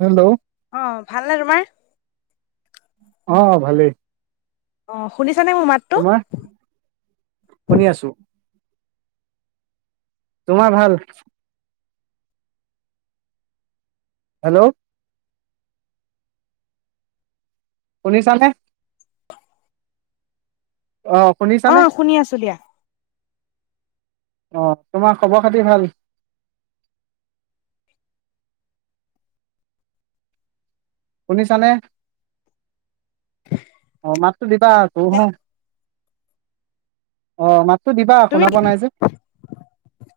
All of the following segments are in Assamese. হেল্ল'। আহ, ভালনে তোমাৰ অহ, ভালেই। অ, শুনিছ তোমাৰ। শুনি আছো। তোমাৰ ভাল? হেল্ল। শুনিচানে? অ অ শুনিছানে শুনি আছো দিয়া। আহ, তোমাৰ খবৰ খাতি ভাল। শুনিছানে? অ মাত শুধিবা গো হো অ, মাত সুধিবা তুমি শুনা পোৱা নাই যে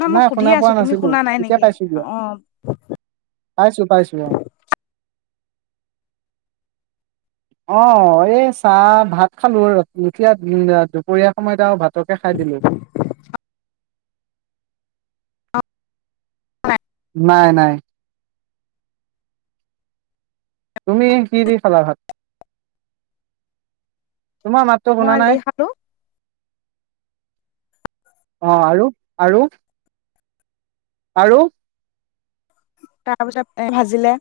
ন মই নাই শুনা সুধিয়ে পোৱা আছো তুমি নাছিলো শুনা নাই এতিয়া নেকি পাইছো দিয়া। অ পাইছো পাইছো অ আহ এই চাহ ভাত খালো এতিয়া দুপৰীয়া সময়ত আৰু ভাতকে খাই দিলো নাই, নাই, তুমি কি দি খালাভাত। তোমাৰ মাতটো মই শুনা আজি নাই খালো অহ, আৰু আৰু, আৰু তাৰ পিছত ভাজিলে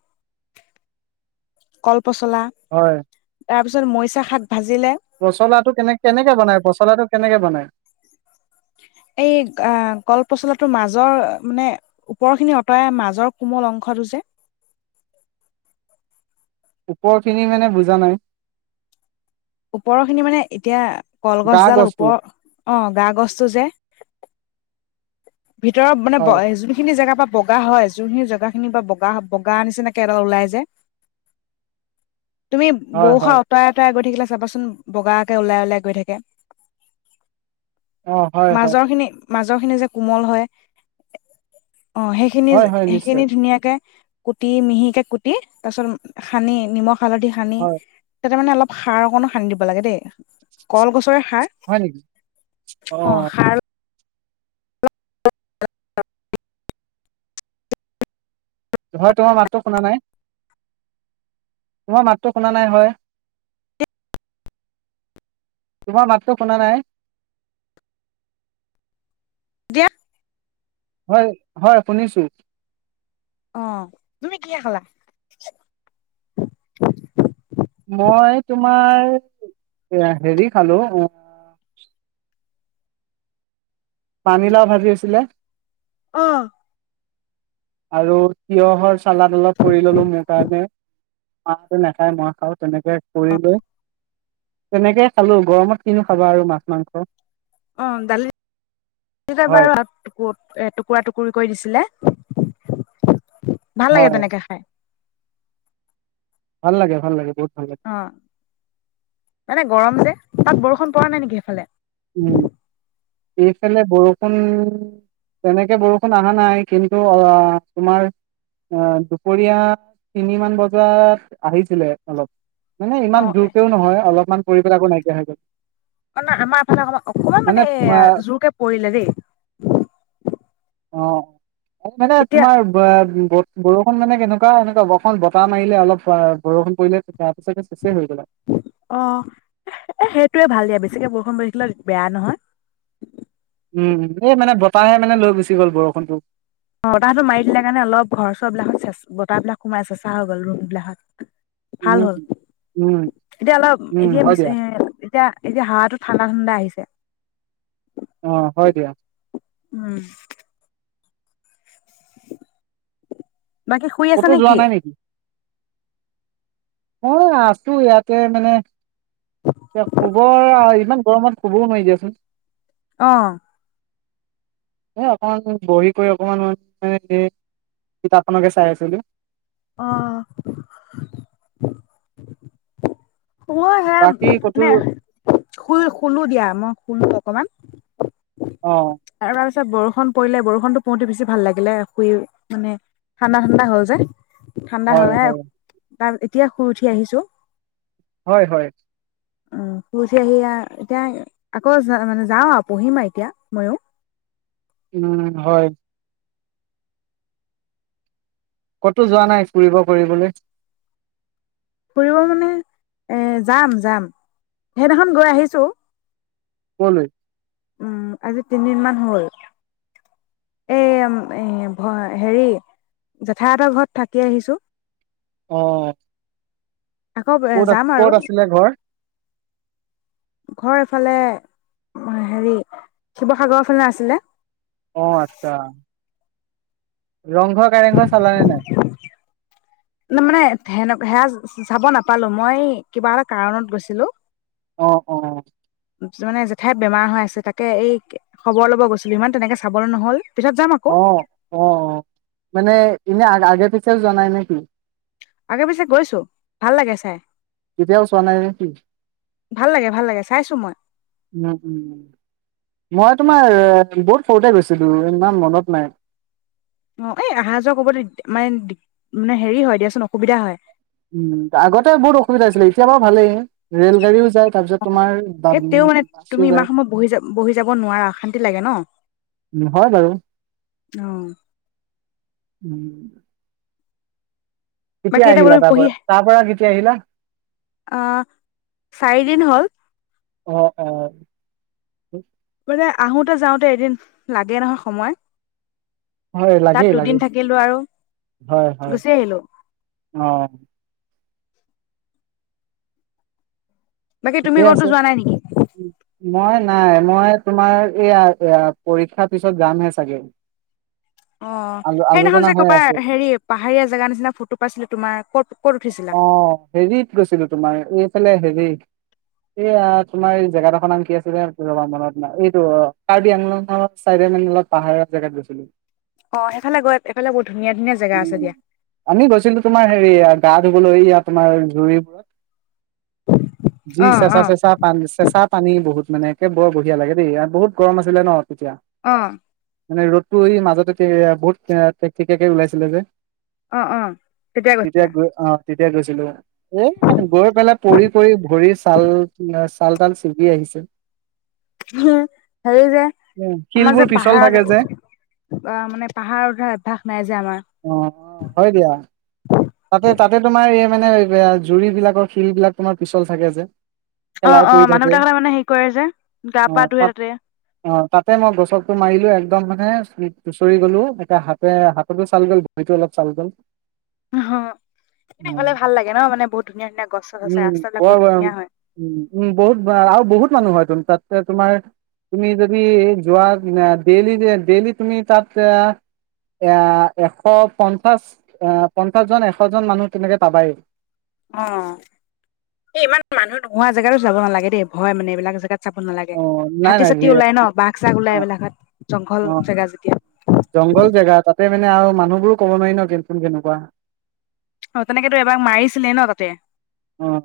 পচলা, হয় তাৰ পি মৰিচা শাক ভাজিলে পচলাটো কেনে-কেনেকে বনায় পচলাটো? কেনেকে বনায়? এই অহ কলপচলাটোৰ মাজৰ মানে ওপৰৰ খিনি অঁতৰাই মাজৰ কোমল অংশটো যে ওপৰখিনি মানে বুজা নাই। ওপৰৰখিনি মানে এতিয়া গা কলগছডাল গছটো ওপৰৰ অ, গা গছটো যে। ভিতৰত মানে হয় যোনখিনি জেগাৰ পা বগা হয়, যোনখিনি জগা খিনি বা বগা বগা নিচিনাকে এডাল ওলাই যে। তুমি হয় বৈষা হয় অতৰাই অতৰাই গৈ থাকিলা চাবাচোন বগাকে ওলাই ওলাই গৈ থাকে। অ হয় হয় মাজৰখিনি মাজ জৰখিনি যে কোমল হয়। অহ, সেইখিনি, হয় হয় সেইখিনি নিশ্চয় ধুনীয়াকে কুটি মিহিকে কুটি তাৰ পিছত সানি নিমখ হালধি সানি হয় তাতে মানে অলপ সাৰ অকণো সানি দিব লাগে দেই। কলগছৰে সাৰ হয় নেকি অ', সাৰ অ'। হয় তোমাৰ মাতটো শুনা নাই। মই মাতটো শুনা নাই হয়। তোমাৰ মাতটো শুনা নাই। এতিয়া হয়, হয় শুনিছো। অহ, তুমি কিহে খালা? মই তোমাৰ এ হেৰি খালোঁ অ'। পানীলাও ভাজি আছিলে। অহ। আৰু তিয়হৰ চালাদ অলপ কৰি ল'লো মোৰ কাৰণে মাহটো নেখায় মই খাওঁ তেনেকে কৰি লৈ তেনেকে খালো গৰমত কিনো খাবা আৰু মাছ মাংস। অ', দালি হয় বাৰু এ টুকুৰা টুকুৰি কৰি দিছিলে। ভাল লাগে হয় তেনেকে খাই। ভাল লাগে, ভাল লাগে, বহুত ভাল লাগে অ', মানে গৰম যে। তাক বৰষুণ পৰা নাই নেকি ইফালে? উম। এইফালে বৰষুণ তেনেকে বৰষুণ অহা নাই কিন্তু অহ, তোমাৰ দুপৰীয়া তিনিমান বজাত আহিছিলে অলপ। মানে ইমান অ জোৰকেও নহয় অলপমান পৰি পেলাই আকৌ নাইকিয়া হৈ গ'ল। অ ন আমাৰ এফালে অকনমান অকনমান মানে এ জোৰকে পৰিলে দেই। অ' মানে এতিয়া তোমাৰ বৰষুণ মানে কেনেকুৱা এনেকুৱা বৰষুণ বতাহ মাৰিলে অলপ বৰষুণ পৰিলে তাৰপিছতে চেচেই হৈ গ'ল আৰু অ এ সেইটোৱে ভাল দিয়া বেছ কে বৰষুণ পৰিলে থাকিলে বেয়া নহয়। উম এই মানে বতাহে মানে লৈ গুচি গ'ল বৰষুণটো অ বতাহতটো মাৰি দিলে কাৰণে অলপ ঘৰ চৰ বিলাকত চচ বতাহ বিলাক সোমাই চেচা হৈ গ'ল ৰুম বিলাকত ভাল উম হ'ল উম এতিয়া অলপ উম এতিয়া হয় বি দিয়া এ এতিয়া এতিয়া হাৱাতো ঠাণ্ডা ঠাণ্ডা আহিছে আহ হয় দিয়া উম বাকী শুই আছা ক'তো যোৱা নেকি নাই অ আছো ইয়াতে মানে এ শুবৰ ইমান গৰমত শুবও নোৱাৰি দিয়াচোন অ এ অকমান বহি কৰি অকমান মে কিতাপখনকে চাই আছিলো অ শ সে বাকী ক'তো মানে শই শুলো দিয়া মই শো অকমান অ আৰু তাৰপিছত বৰষুণ পৰিলে বৰষুণতো পোতে বেছি ভাল লাগিলে খুই মানে ঠাণ্ডা ঠাণ্ডা হ'ল যে ঠাণ্ডা হয় তাম এতিয়া শুই উঠি আহিছো হয় হয় অ পহি আহি এতিয়া আকৌ মানে যাওঁ আৰু পঢ়িম আৰু এতিয়া ময়ো উম হয় কতো যোৱা নাই ফুৰিব ফুৰিবলৈ ফুৰিব মানে এ যাম যাম সেইদিনাখন গৈ আহিছো কলৈ উম আজি তিনিদিন মান হল এ ভ হেৰি জেঠাই এটাৰ ঘৰত থাকি আহিছো অ আকৌ ক'ত আ যাম আৰু ক'ত আছিলে ঘৰ ঘৰ এফালে হেৰি শিৱসাগৰৰ ফালে আাছিলে অ আচ্ছা ৰংঘৰ কাৰেংঘ চালানে নাই ন মানে সেনে সেয়া চাব নাপালো মই কিবা এটা কাৰণত গৈছিলো অ অ মানে জেঠাই বেমাৰ হৈ আছে তাকে এই খবৰ লব গৈছিলো ইমান তেনেকে চাবলৈ নহল পিছত যাম আকৌ অ অ অ মানে এনে আগে পিছেও জনাই নেকি আগে পিছে গৈছো ভাল লাগে চাই কেতিয়াও চোৱা নাই কি ভাল লাগে ভাল লাগে চাইছো মই উম উম মই তোমাৰ বহুত সৰুতে গৈছিলো ইমান মনত নাই অ এ আহা যোৱা হবলৈ মানে মানে হেৰি হয় দিয়াচোন অসুবিধা হয়। উম আগতে বহুত অসুবিধা হৈছিলে। এতিয়া বাৰু ভালেই ৰেল গাড়ীও যায় তাৰপিছত অ তোমাৰ বা- এ তেওঁ উম, মানে বাছো তুমি ইমান যায় সময় বহি যা বহি যাব নোৱাৰা অশান্তি লাগে ন। উম, হয় বাৰু। অ উম। বাকী কেতিয়া এটা ব আহিলা তাৰ পঢ়ি পৰা আহ তাৰ পৰা কেতিয়া আহিলা? চাৰিদিন হ'ল। অ' অ'। মানে আহোতে যাওঁতে এদিন লাগে নহয় সময়। হয় লাগে তাত দুদিন লাগে থাকিলো আৰু হয় হয় গুচি আহিলো অ'। বাকী তুমি ঠিকে ক'তো আছে। যোৱা নাই নেকি? মই নাই, মই তোমাৰ এয়া পৰীক্ষাৰ পিছত যামহে চাগে। অ', আলো সেইদিনাখন আলোচনা যে হৈ আছে কৰবাৰ হেৰি পাহাৰীয়া জেগাৰ নিচিনা ফটো পাইছিলো তোমাৰ ক'ত ক'ত উঠিছিলা? তেনে হেৰি এয়া তোমাৰ এই জেগাডোখৰ নাম কি আছিলে মনত এইটো কাৰ্বি আংলৰ চাই মানে অলপ পাহাৰৰ জেগাত গৈছিলো। অ', সেইফালে গৈ এইফালে বহুত ধুনীয়া ধুনীয়া জেগা আছে উম, দিয়া। এইফালে এয়া তোমাৰ জুৰি যি অ চেঁচা অ চেঁচা পানী চেঁচা পানী বহুত। মানে একে বৰ বঢ়িয়া লাগে দেই আৰু বহুত গৰম আছিলে ন' তেতিয়া। অহ। মানে ৰ'দটো মাজতে বহুত টেক টেকীয়াকে ওলাইছিলে যে। অ', অ', তেতিয়াই তেতিয়া গৈছিলা। গৈ অ তেতিয়া গৈছিলো এ গৈ পেলাই পৰি পৰি ভৰি ছাল, ছাল তাল ছিগি আহিছিল। উম, হেৰি যে আমাৰ শিলবোৰ যে পিছল থাকে যে পাহাৰত মানে পাহাৰত উঠা অভ্যাস নাই যে অ আমাৰ। হয় দিয়া। তাতে, তাতে তোমাৰ মানে জুৰি বিলাকৰ শিল বিলাক তোমাৰ পিছল থাকে যে। অ পেলাই অ পৰি মানুহ থাকে বিলাকে মানে হেৰি কৰে যে গা পা অহ, ধুৱে তাত তাতে অহ, তাতে মই গছকটো মাৰিলো একদম মানে সুচৰি গ'লো এতিয়া হাতে হাতটো চাল গ'ল ভইটো অলপ চাল গ'ল। অ এনে উম, গলে ভাল লাগে ন মানে বহুত ধুনীয়া ধুনীয়া গছ চছ আছে ৰাস্তাবিলাক বহুত ভাল ধুনীয়া হয় উম, বহুত আৰু বহুত মানুহ হয়তো। তাতে তোমাৰ তুমি যদি যোৱা ডেইলি, ডেইলি তুমি তাত এ অ', এশ পঞ্চাছ অ', পঞ্চাশ জন এশজন মানুহ তেনেকে পাবায়। অ', এই ইমান মানুহ নোহোৱা জেগাতো যাব নালাগে দেই ভয় মানে এইবিলাক জেগাত চাব নালাগে অ নাই হাতী নাই চাতি ৰি ওলাই ন' বাঘ চাঘ ওলাই অ এইবিলাকত। জংঘল অ জেগা যেতিয়া। জংঘল জেগা তাতে মানে আৰু মানুহবোৰো ক'ব নোৱাৰি ন' কেনেকুৱা, কেনেকুৱা। অ তেনেকেতো এবাৰ মাৰিছিলে ন তাতে অ',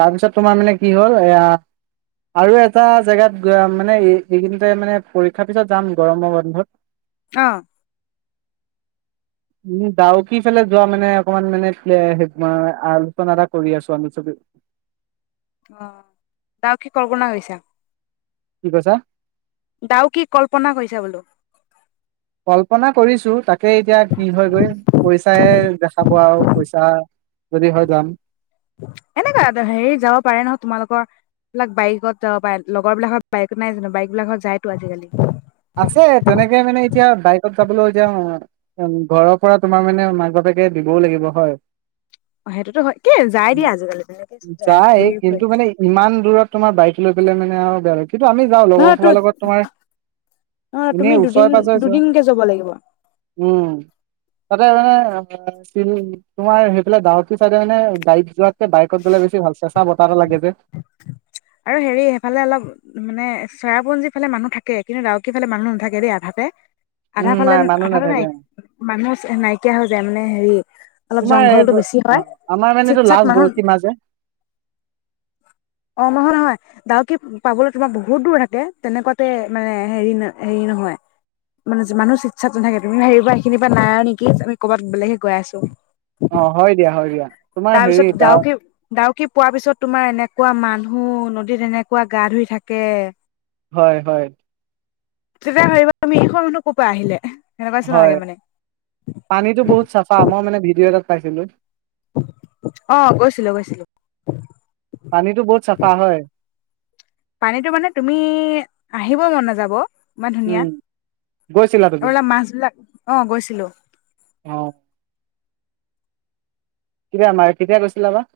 তাৰপিছত তোমাৰ মানে কি হ'ল এয়া আৰু এটা জেগাত মানে এইকিনতে মানে পৰীক্ষাৰ পিছত যাম গৰমৰ বন্ধত অঁ যাও কিফালে যোৱা মানে অকমান মানে আলোচনা এটা কৰি আছো আি চবি অ দও [unintelligible] কি কৈছা কল্পনা কৰিছা বোলো কল্পনা কৰিছো তাকে এতিয়া কি হয় গৈ পইচাই দেখা পোৱা আৰু পইচা যদি হয় যাম এনেককাুৱা হেৰি যাব পাৰে নহয় তোমালোকৰ এইিলাক বাইকত যাব পাৰে লগৰ বিলাকত বাইকত নাই জানো বাইক বিলাকত যায়তো আজিকালি আছে তেনেকে মানে এতিয়া বাইকত যাবলৈ এতিয়া ঘৰৰ পৰা তোমাৰ মানে মাক বাপেকে দিবও লাগিব হয় অ সেইটোতো হয় কি যায় দিয়া আজিকালি বনে ঘ ফুৰে তোমাৰাইক লৈ পেলাই মানে আৰু [unintelligible] সেইটো আমি যাওঁ লগৰসভাৰ লগত তোমাৰ অ এনেই তুমি দুদিন ওচৰে পাজৰে যোৱা দুদিনকে যাব লাগিব উম। তাতে মানে তোমাৰ সেইফালে গাহ চাই মানে গাড়ীত যোৱাত বাইকত গলে বেছি ভাল চেঁচা বতাহটা লাগে যে আৰু হেৰি সেইফালে অলপ মানে চৰাপঞ্জী ফালে মানুহ থাকে কিন্তু ডাউকি ফালে মানুহ নাথাকে দেই আধাতে আধা উম ফালে নাই মানুহ আধাটো নাথাকে নাই অ মানুহ নাইকিয়া হৈ যায় মানে হেৰি অলপ তোমাৰ জংঘলটো এইটো বেছি অ হয় আমাৰ মানে চিত এইটো চাত লাষ্ট মানুহ বৰশী মাছ যে অ মহয় নহয় ডাউক পাবলৈ তোমাৰ বহুত দূৰ থাকে তেনেকুৱাতে মানে হেৰি হেৰি নহয় মানে মানুহ চি্সাত নাথাকে তুমি হেৰি সেইখিনি পৰা নাই আৰু নেকি আমি কৰ'বাত বেলেগহে গৈ আছো অ হয় দিয়া হ দিয়া তোমাৰ তাৰ হেৰি পিছত দা ডাউকী ডাউকি পোৱাৰ পিছত তোমাৰ এনেকুৱা মানুহ নদীত এনেকুৱা গা ধুই থাকে হয় হয় তেতিয়া হৰিব আমি এশ মানৰ ক'ৰ পৰা আহিলে সেনেকুৱা নিচিনা লাগে হয় মানে পানীতটো বহুত চাফা মই মানে ভিডিঅ' এটা পাইছিলো আহ গৈছিলো গৈছিলো পানীতটো বহুত চাফা হয় আহিবই মন নাযাব মমান ধুনীয়া উম গৈছিলা আৰু তুমি অলপ মাছ বিলাক অ গৈছিলো অ কেতিয়া মাৰ কেতিয়া গৈছিলা বা